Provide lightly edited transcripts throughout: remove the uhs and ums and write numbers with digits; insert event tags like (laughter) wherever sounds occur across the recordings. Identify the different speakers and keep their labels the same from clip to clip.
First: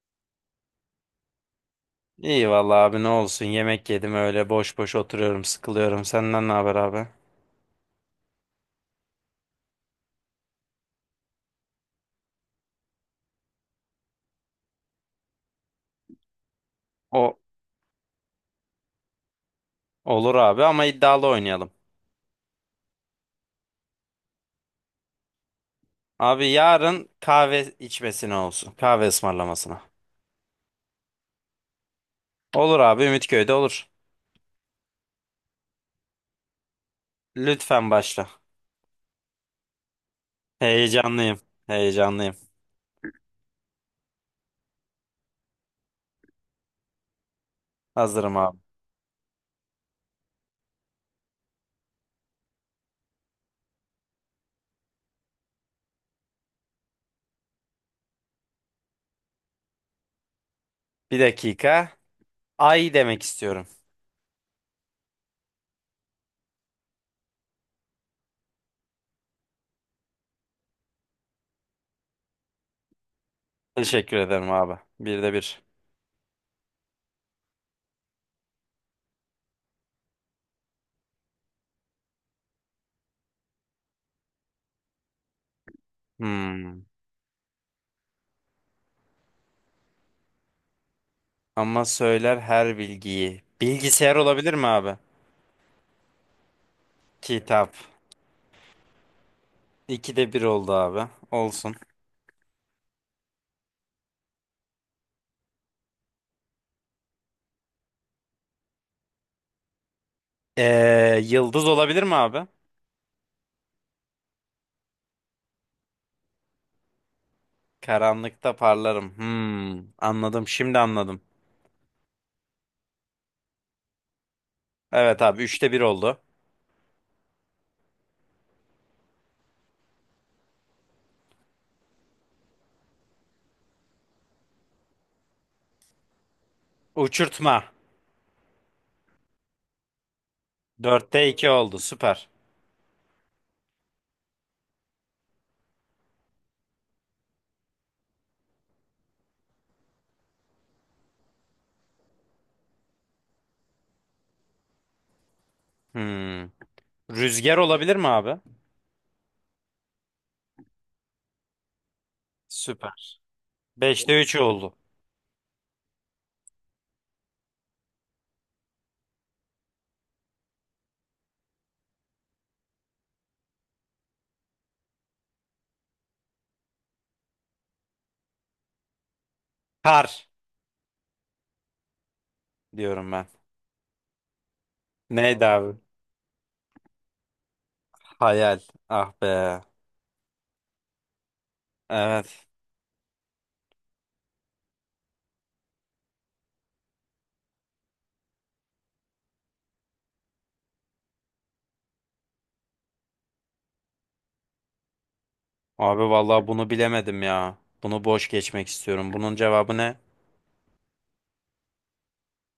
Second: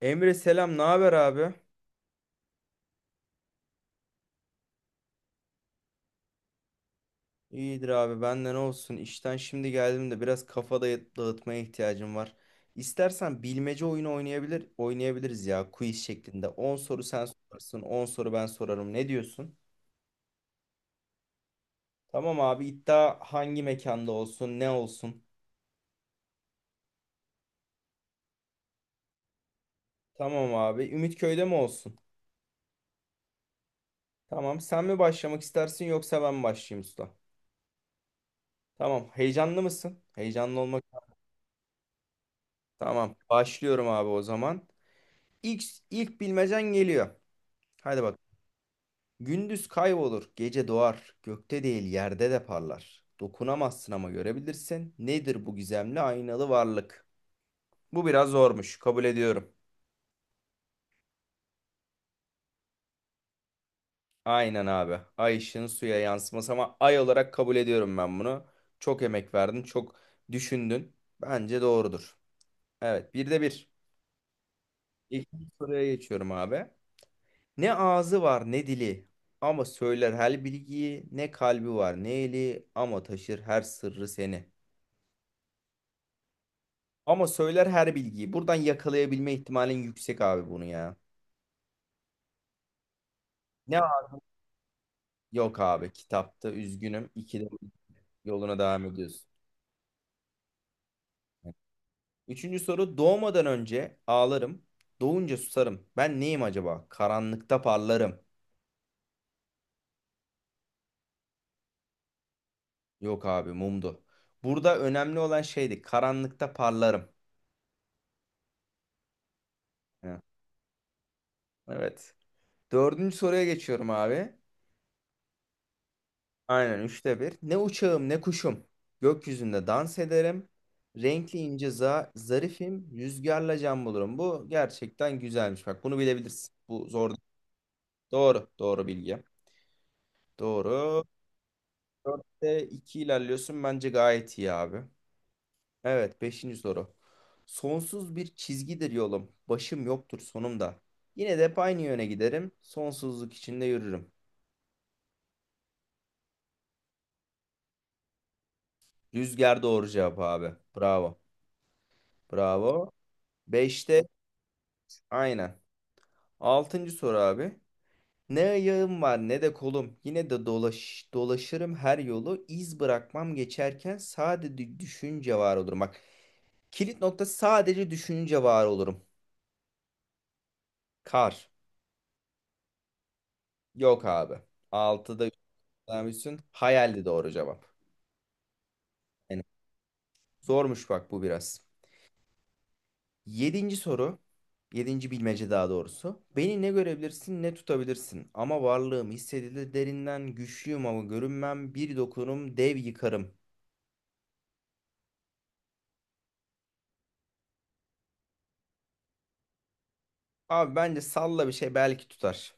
Speaker 1: Emre selam, ne haber abi?
Speaker 2: İyi vallahi abi ne olsun, yemek yedim, öyle boş boş oturuyorum, sıkılıyorum. Senden ne haber abi?
Speaker 1: İyidir abi, benden olsun. İşten şimdi geldim de biraz kafa dağıtmaya ihtiyacım var. İstersen bilmece oyunu oynayabiliriz ya quiz şeklinde. On soru sen
Speaker 2: O
Speaker 1: sorarsın, 10 soru ben sorarım. Ne diyorsun?
Speaker 2: olur abi, ama iddialı oynayalım.
Speaker 1: Tamam abi, iddia hangi mekanda olsun, ne olsun?
Speaker 2: Abi yarın kahve içmesine olsun. Kahve ısmarlamasına.
Speaker 1: Tamam abi, Ümitköy'de mi olsun?
Speaker 2: Olur abi, Ümitköy'de olur.
Speaker 1: Tamam, sen mi başlamak istersin yoksa ben mi başlayayım usta?
Speaker 2: Lütfen başla.
Speaker 1: Tamam, heyecanlı mısın? Heyecanlı olmak.
Speaker 2: Heyecanlıyım. Heyecanlıyım.
Speaker 1: Tamam, başlıyorum abi o zaman. İlk, ilk bilmecen geliyor. Hadi bakalım.
Speaker 2: Hazırım abi.
Speaker 1: Gündüz kaybolur, gece doğar, gökte değil yerde de parlar. Dokunamazsın ama görebilirsin. Nedir bu gizemli aynalı varlık? Bu biraz zormuş, kabul ediyorum.
Speaker 2: Bir dakika. Ay demek istiyorum.
Speaker 1: Aynen abi. Ay ışığın suya yansıması ama ay olarak kabul ediyorum ben bunu. Çok emek verdin, çok düşündün. Bence doğrudur. Evet, bir de bir.
Speaker 2: Teşekkür ederim abi. Bir de
Speaker 1: İkinci
Speaker 2: bir.
Speaker 1: soruya geçiyorum abi. Ne ağzı var ne dili ama söyler her bilgiyi, ne kalbi var ne eli ama taşır her sırrı seni.
Speaker 2: Hmm.
Speaker 1: Ama söyler her bilgiyi. Buradan yakalayabilme ihtimalin yüksek abi bunu ya.
Speaker 2: Ama söyler her bilgiyi.
Speaker 1: Ne abi?
Speaker 2: Bilgisayar olabilir mi abi?
Speaker 1: Yok abi kitapta üzgünüm. İkide
Speaker 2: Kitap.
Speaker 1: yoluna devam ediyorsun.
Speaker 2: İkide bir oldu abi. Olsun.
Speaker 1: Üçüncü soru doğmadan önce ağlarım. Doğunca susarım. Ben neyim acaba? Karanlıkta parlarım.
Speaker 2: Yıldız olabilir mi abi?
Speaker 1: Yok abi mumdu. Burada önemli olan şeydi. Karanlıkta parlarım.
Speaker 2: Karanlıkta parlarım. Hmm,
Speaker 1: Heh,
Speaker 2: anladım. Şimdi anladım.
Speaker 1: evet. Dördüncü soruya geçiyorum abi.
Speaker 2: Evet abi, üçte bir oldu.
Speaker 1: Aynen üçte bir. Ne uçağım ne kuşum. Gökyüzünde dans ederim. Renkli ince zarifim. Rüzgarla can bulurum. Bu gerçekten güzelmiş. Bak bunu bilebilirsin. Bu zor değil.
Speaker 2: Uçurtma.
Speaker 1: Doğru. Doğru bilgi. Doğru.
Speaker 2: Dörtte 2 oldu. Süper.
Speaker 1: Dörtte iki ilerliyorsun. Bence gayet iyi abi. Evet. Beşinci soru. Sonsuz bir çizgidir yolum. Başım yoktur sonumda. Yine de hep aynı yöne giderim. Sonsuzluk içinde yürürüm.
Speaker 2: Hmm. Rüzgar olabilir mi abi?
Speaker 1: Rüzgar doğru cevap abi. Bravo. Bravo.
Speaker 2: Süper.
Speaker 1: Beşte
Speaker 2: Beşte 3 oldu.
Speaker 1: aynen. Altıncı soru abi. Ne ayağım var ne de kolum. Yine de dolaşırım her yolu. İz bırakmam geçerken, sadece düşünce var olurum. Bak, kilit nokta sadece düşünce var olurum.
Speaker 2: Kar
Speaker 1: Kar.
Speaker 2: diyorum ben.
Speaker 1: Yok abi. Altıda
Speaker 2: Neydi abi?
Speaker 1: yüklenmişsin. Hayaldi doğru cevap.
Speaker 2: Hayal. Ah
Speaker 1: Yani
Speaker 2: be.
Speaker 1: zormuş bak bu biraz.
Speaker 2: Evet.
Speaker 1: Yedinci soru. Yedinci bilmece daha doğrusu. Beni ne görebilirsin ne tutabilirsin. Ama varlığım hissedilir derinden. Güçlüyüm ama görünmem. Bir dokunurum dev yıkarım.
Speaker 2: Abi vallahi bunu bilemedim ya. Bunu boş geçmek istiyorum. Bunun cevabı ne?
Speaker 1: Abi bence salla bir şey belki tutar.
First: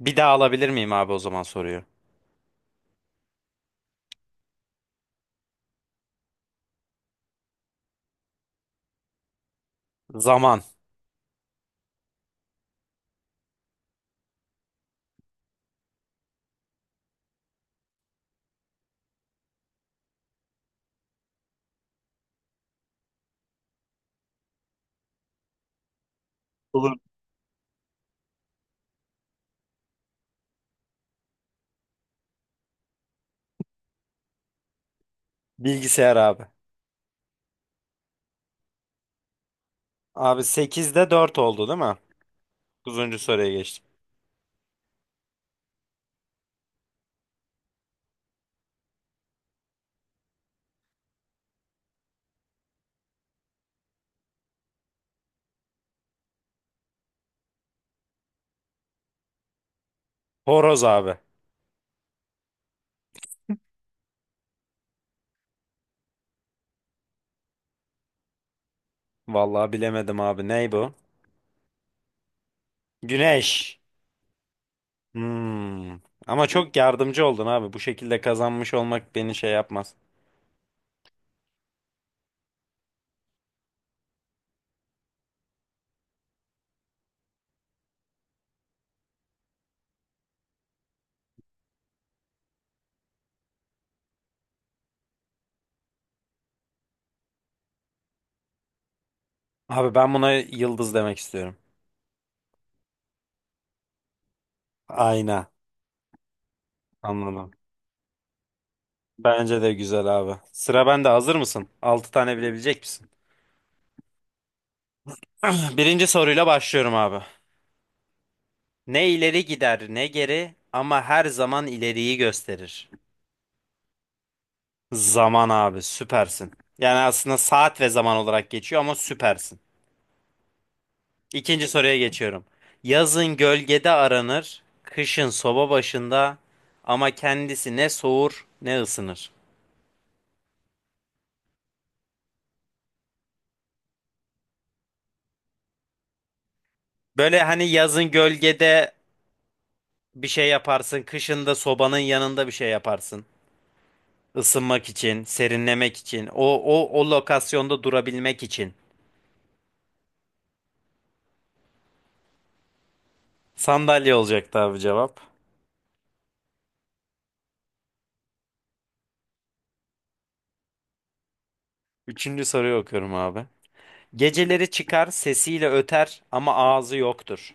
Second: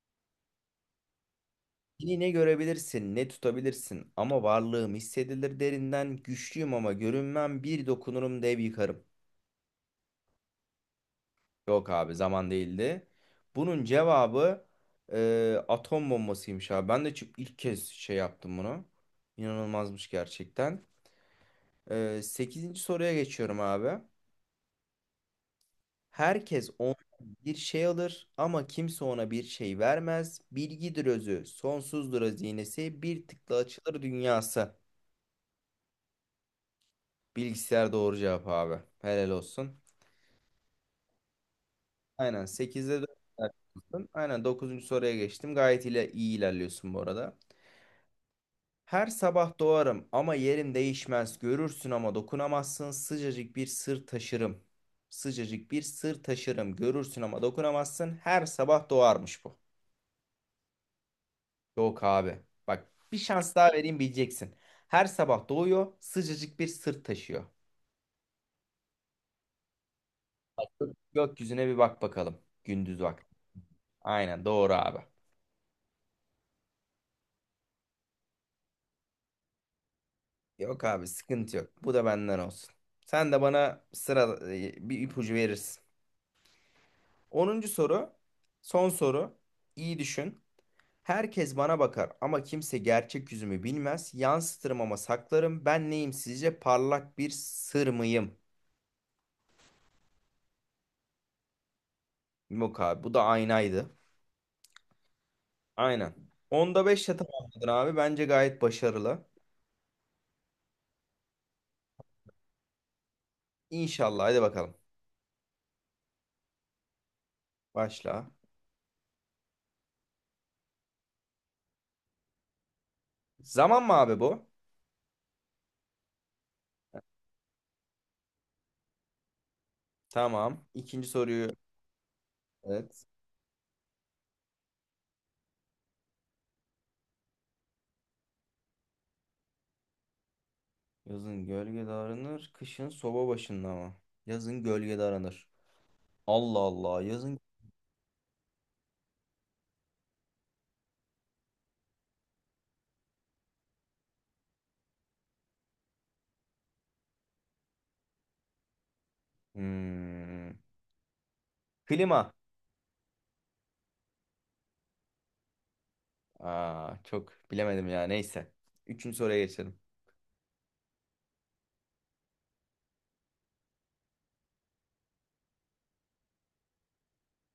Speaker 2: Bir daha alabilir miyim abi, o zaman, soruyu?
Speaker 1: Yine ne görebilirsin, ne tutabilirsin ama varlığım hissedilir derinden, güçlüyüm ama görünmem, bir dokunurum dev yıkarım.
Speaker 2: Zaman.
Speaker 1: Yok abi zaman değildi. Bunun cevabı atom bombasıymış abi. Ben de ilk kez şey yaptım bunu. İnanılmazmış gerçekten. 8. soruya geçiyorum abi. Herkes
Speaker 2: Olur.
Speaker 1: ondan bir şey alır ama kimse ona bir şey vermez. Bilgidir özü, sonsuzdur hazinesi, bir tıkla açılır dünyası.
Speaker 2: Bilgisayar abi.
Speaker 1: Bilgisayar doğru cevap abi. Helal olsun.
Speaker 2: Abi sekizde 4 oldu değil mi?
Speaker 1: Aynen, sekizde
Speaker 2: 9. soruya
Speaker 1: 4.
Speaker 2: geçtim.
Speaker 1: Aynen, dokuzuncu soruya geçtim. Gayet ile iyi ilerliyorsun bu arada. Her sabah doğarım ama yerim değişmez. Görürsün ama dokunamazsın. Sıcacık bir sır taşırım. Sıcacık bir sır taşırım. Görürsün ama dokunamazsın. Her sabah doğarmış bu.
Speaker 2: Horoz abi.
Speaker 1: Yok abi. Bak, bir şans daha vereyim, bileceksin. Her sabah doğuyor, sıcacık bir sırt taşıyor.
Speaker 2: Vallahi bilemedim abi. Ney bu?
Speaker 1: Gökyüzüne bir bak bakalım. Gündüz vakti.
Speaker 2: Güneş.
Speaker 1: Aynen doğru abi.
Speaker 2: Hmm. Ama çok yardımcı oldun abi. Bu şekilde kazanmış olmak beni şey yapmaz.
Speaker 1: Yok abi sıkıntı yok. Bu da benden olsun. Sen de bana sıra bir ipucu verirsin. Onuncu soru. Son soru. İyi düşün. Herkes bana bakar ama kimse gerçek yüzümü bilmez. Yansıtırım ama saklarım. Ben neyim sizce? Parlak bir sır mıyım?
Speaker 2: Abi ben buna yıldız demek istiyorum.
Speaker 1: Yok abi, bu da aynaydı.
Speaker 2: Ayna.
Speaker 1: Aynen. Onda 5'le
Speaker 2: Anladım.
Speaker 1: tamamladın abi. Bence gayet başarılı.
Speaker 2: Bence de güzel abi. Sıra bende. Hazır mısın? 6 tane bilebilecek misin?
Speaker 1: İnşallah. Hadi bakalım.
Speaker 2: (clears throat) Birinci soruyla başlıyorum abi.
Speaker 1: Başla.
Speaker 2: Ne ileri gider ne geri, ama her zaman ileriyi gösterir.
Speaker 1: Zaman mı abi bu?
Speaker 2: Zaman abi, süpersin. Yani aslında saat ve zaman olarak geçiyor ama süpersin.
Speaker 1: Tamam. İkinci soruyu.
Speaker 2: İkinci soruya geçiyorum.
Speaker 1: Evet.
Speaker 2: Yazın gölgede aranır, kışın soba başında, ama kendisi ne soğur ne ısınır.
Speaker 1: Yazın gölgede aranır. Kışın soba başında mı? Yazın gölgede aranır. Allah Allah. Yazın...
Speaker 2: Böyle hani yazın gölgede bir şey yaparsın, kışın da sobanın yanında bir şey yaparsın. Isınmak için, serinlemek için, o lokasyonda durabilmek için.
Speaker 1: Hmm. Klima.
Speaker 2: Sandalye olacaktı abi, cevap.
Speaker 1: Aa, çok bilemedim ya. Neyse. Üçüncü soruya geçelim.
Speaker 2: Üçüncü soruyu okuyorum abi. Geceleri çıkar, sesiyle öter ama ağzı yoktur.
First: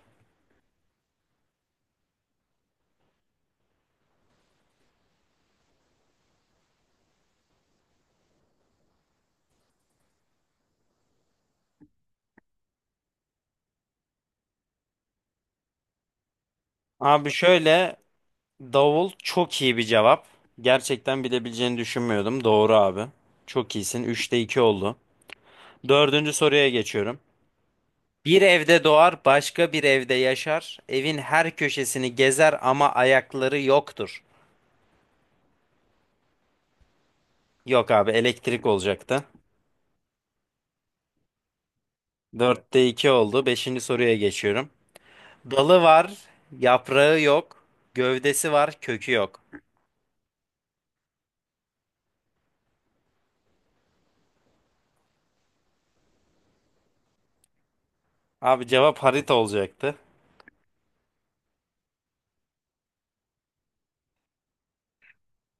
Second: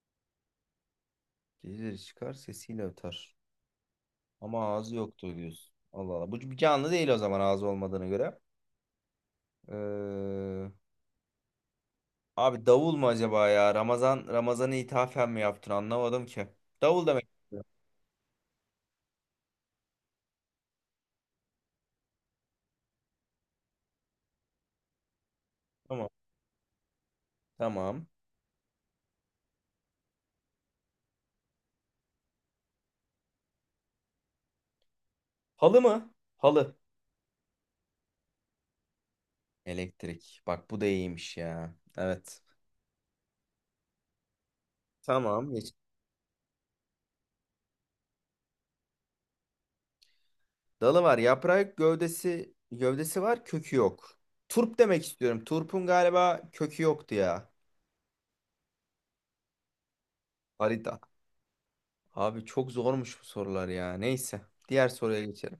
Speaker 1: Geceleri çıkar sesiyle öter. Ama ağzı yoktu diyorsun. Allah Allah. Bu bir canlı değil o zaman, ağzı olmadığına göre. Ee, Abi davul mu acaba ya? Ramazan'ı ithafen mi yaptın? Anlamadım ki. Davul demek
Speaker 2: Abi
Speaker 1: istiyorum.
Speaker 2: şöyle, davul çok iyi bir cevap. Gerçekten bilebileceğini düşünmüyordum. Doğru abi. Çok iyisin. Üçte 2 oldu.
Speaker 1: Tamam.
Speaker 2: Dördüncü soruya geçiyorum.
Speaker 1: Tamam.
Speaker 2: Bir evde doğar, başka bir evde yaşar. Evin her köşesini gezer ama ayakları yoktur.
Speaker 1: Halı mı? Halı.
Speaker 2: Yok abi, elektrik olacaktı.
Speaker 1: Elektrik. Bak bu da iyiymiş ya. Evet.
Speaker 2: Dörtte 2 oldu. Beşinci soruya geçiyorum.
Speaker 1: Tamam. Geç.
Speaker 2: Dalı var, yaprağı yok. Gövdesi var, kökü yok.
Speaker 1: Dalı var. Yaprağı yok, gövdesi var. Kökü yok. Turp demek istiyorum. Turp'un galiba kökü yoktu ya.
Speaker 2: Abi cevap harita olacaktı.
Speaker 1: Harita. Abi çok zormuş bu sorular ya. Neyse. Diğer soruya geçelim.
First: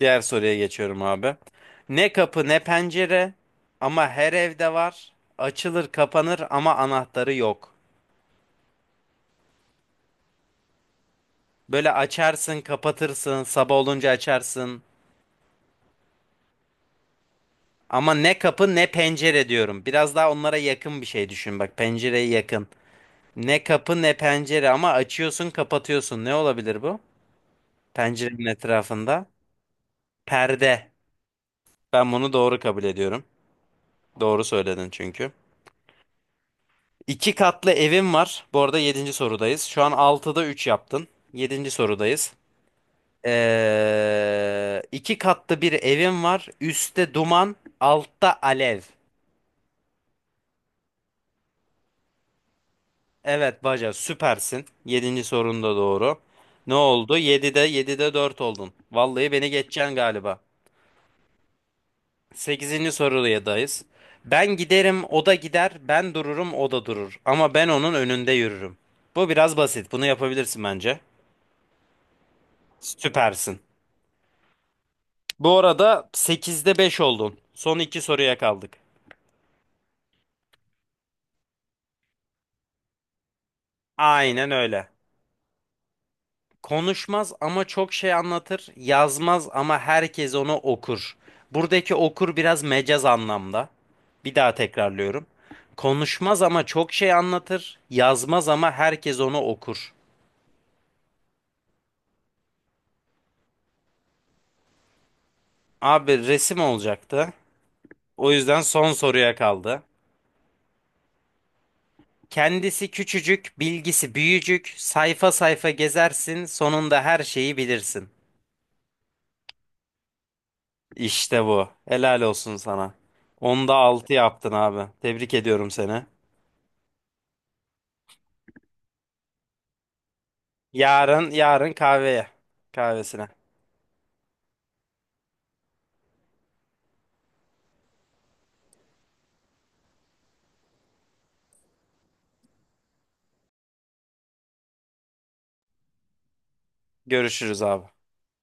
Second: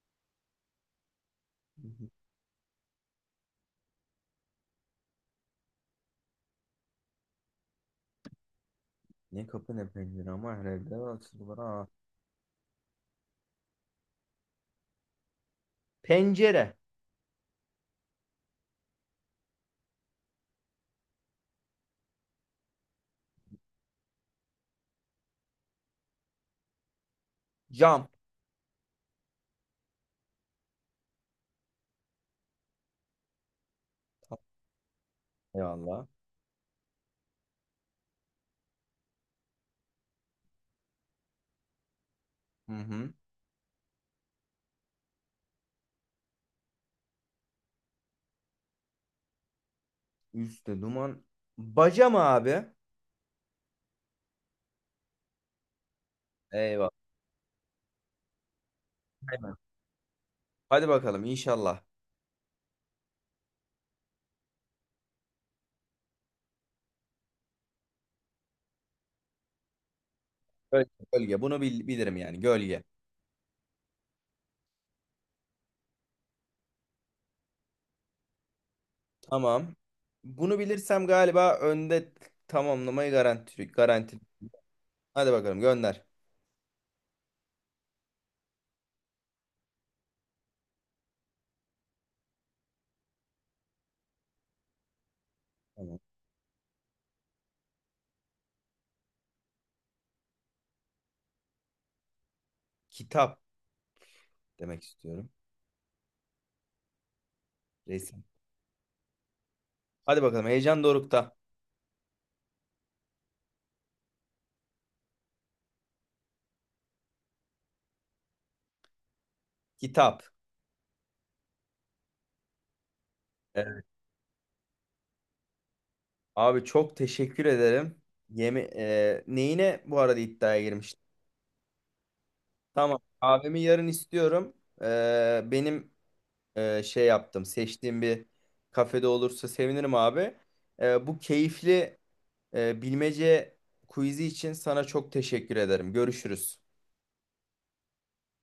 Speaker 2: Diğer soruya geçiyorum abi.
Speaker 1: (laughs) Hı hı.
Speaker 2: Ne kapı ne pencere ama her evde var. Açılır kapanır ama anahtarı yok.
Speaker 1: Ne kapı ne pencere ama herhalde açıldı bana.
Speaker 2: Böyle açarsın kapatırsın, sabah olunca açarsın.
Speaker 1: Pencere.
Speaker 2: Ama ne kapı ne pencere diyorum. Biraz daha onlara yakın bir şey düşün, bak pencereye yakın. Ne kapı ne pencere ama açıyorsun kapatıyorsun. Ne olabilir bu?
Speaker 1: Cam.
Speaker 2: Pencerenin etrafında. Perde. Ben bunu doğru kabul ediyorum. Doğru söyledin çünkü.
Speaker 1: Eyvallah.
Speaker 2: İki katlı evim var. Bu arada yedinci sorudayız. Şu an altıda 3 yaptın. Yedinci sorudayız.
Speaker 1: Hı hı.
Speaker 2: İki katlı bir evim var. Üstte duman, altta alev.
Speaker 1: Üste duman. Baca mı abi?
Speaker 2: Evet, baca, süpersin. Yedinci sorun da doğru. Ne
Speaker 1: Eyvah.
Speaker 2: oldu? 7'de 4 oldun. Vallahi beni
Speaker 1: Aynen.
Speaker 2: geçeceksin galiba.
Speaker 1: Hadi bakalım inşallah.
Speaker 2: Sekizinci sorudayız. Ben giderim, o da gider. Ben dururum, o da durur. Ama ben onun önünde yürürüm. Bu biraz basit. Bunu yapabilirsin
Speaker 1: Böyle.
Speaker 2: bence.
Speaker 1: Gölge. Bunu bilirim yani gölge.
Speaker 2: Süpersin. Bu arada sekizde 5 oldun. Son iki soruya kaldık.
Speaker 1: Tamam. Bunu bilirsem galiba önde tamamlamayı garanti garanti.
Speaker 2: Aynen öyle.
Speaker 1: Hadi bakalım gönder.
Speaker 2: Konuşmaz ama çok şey anlatır. Yazmaz ama herkes onu okur. Buradaki okur biraz mecaz anlamda. Bir daha tekrarlıyorum.
Speaker 1: Tamam.
Speaker 2: Konuşmaz ama çok şey anlatır. Yazmaz ama herkes onu okur.
Speaker 1: Kitap demek istiyorum.
Speaker 2: Abi resim olacaktı.
Speaker 1: Resim.
Speaker 2: O yüzden son soruya kaldı.
Speaker 1: Hadi bakalım, heyecan dorukta.
Speaker 2: Kendisi küçücük, bilgisi büyücük. Sayfa sayfa gezersin, sonunda her şeyi bilirsin.
Speaker 1: Kitap.
Speaker 2: İşte bu. Helal olsun sana. Onda
Speaker 1: Evet.
Speaker 2: 6 yaptın abi. Tebrik ediyorum seni.
Speaker 1: Abi çok teşekkür ederim. Yemi neyine bu arada iddiaya girmiştim.
Speaker 2: Yarın yarın kahveye.
Speaker 1: Tamam.
Speaker 2: Kahvesine.
Speaker 1: Abimi yarın istiyorum. Benim şey yaptım. Seçtiğim bir kafede olursa sevinirim abi. Bu keyifli bilmece quiz'i için sana çok teşekkür ederim. Görüşürüz.
Speaker 2: Görüşürüz abi.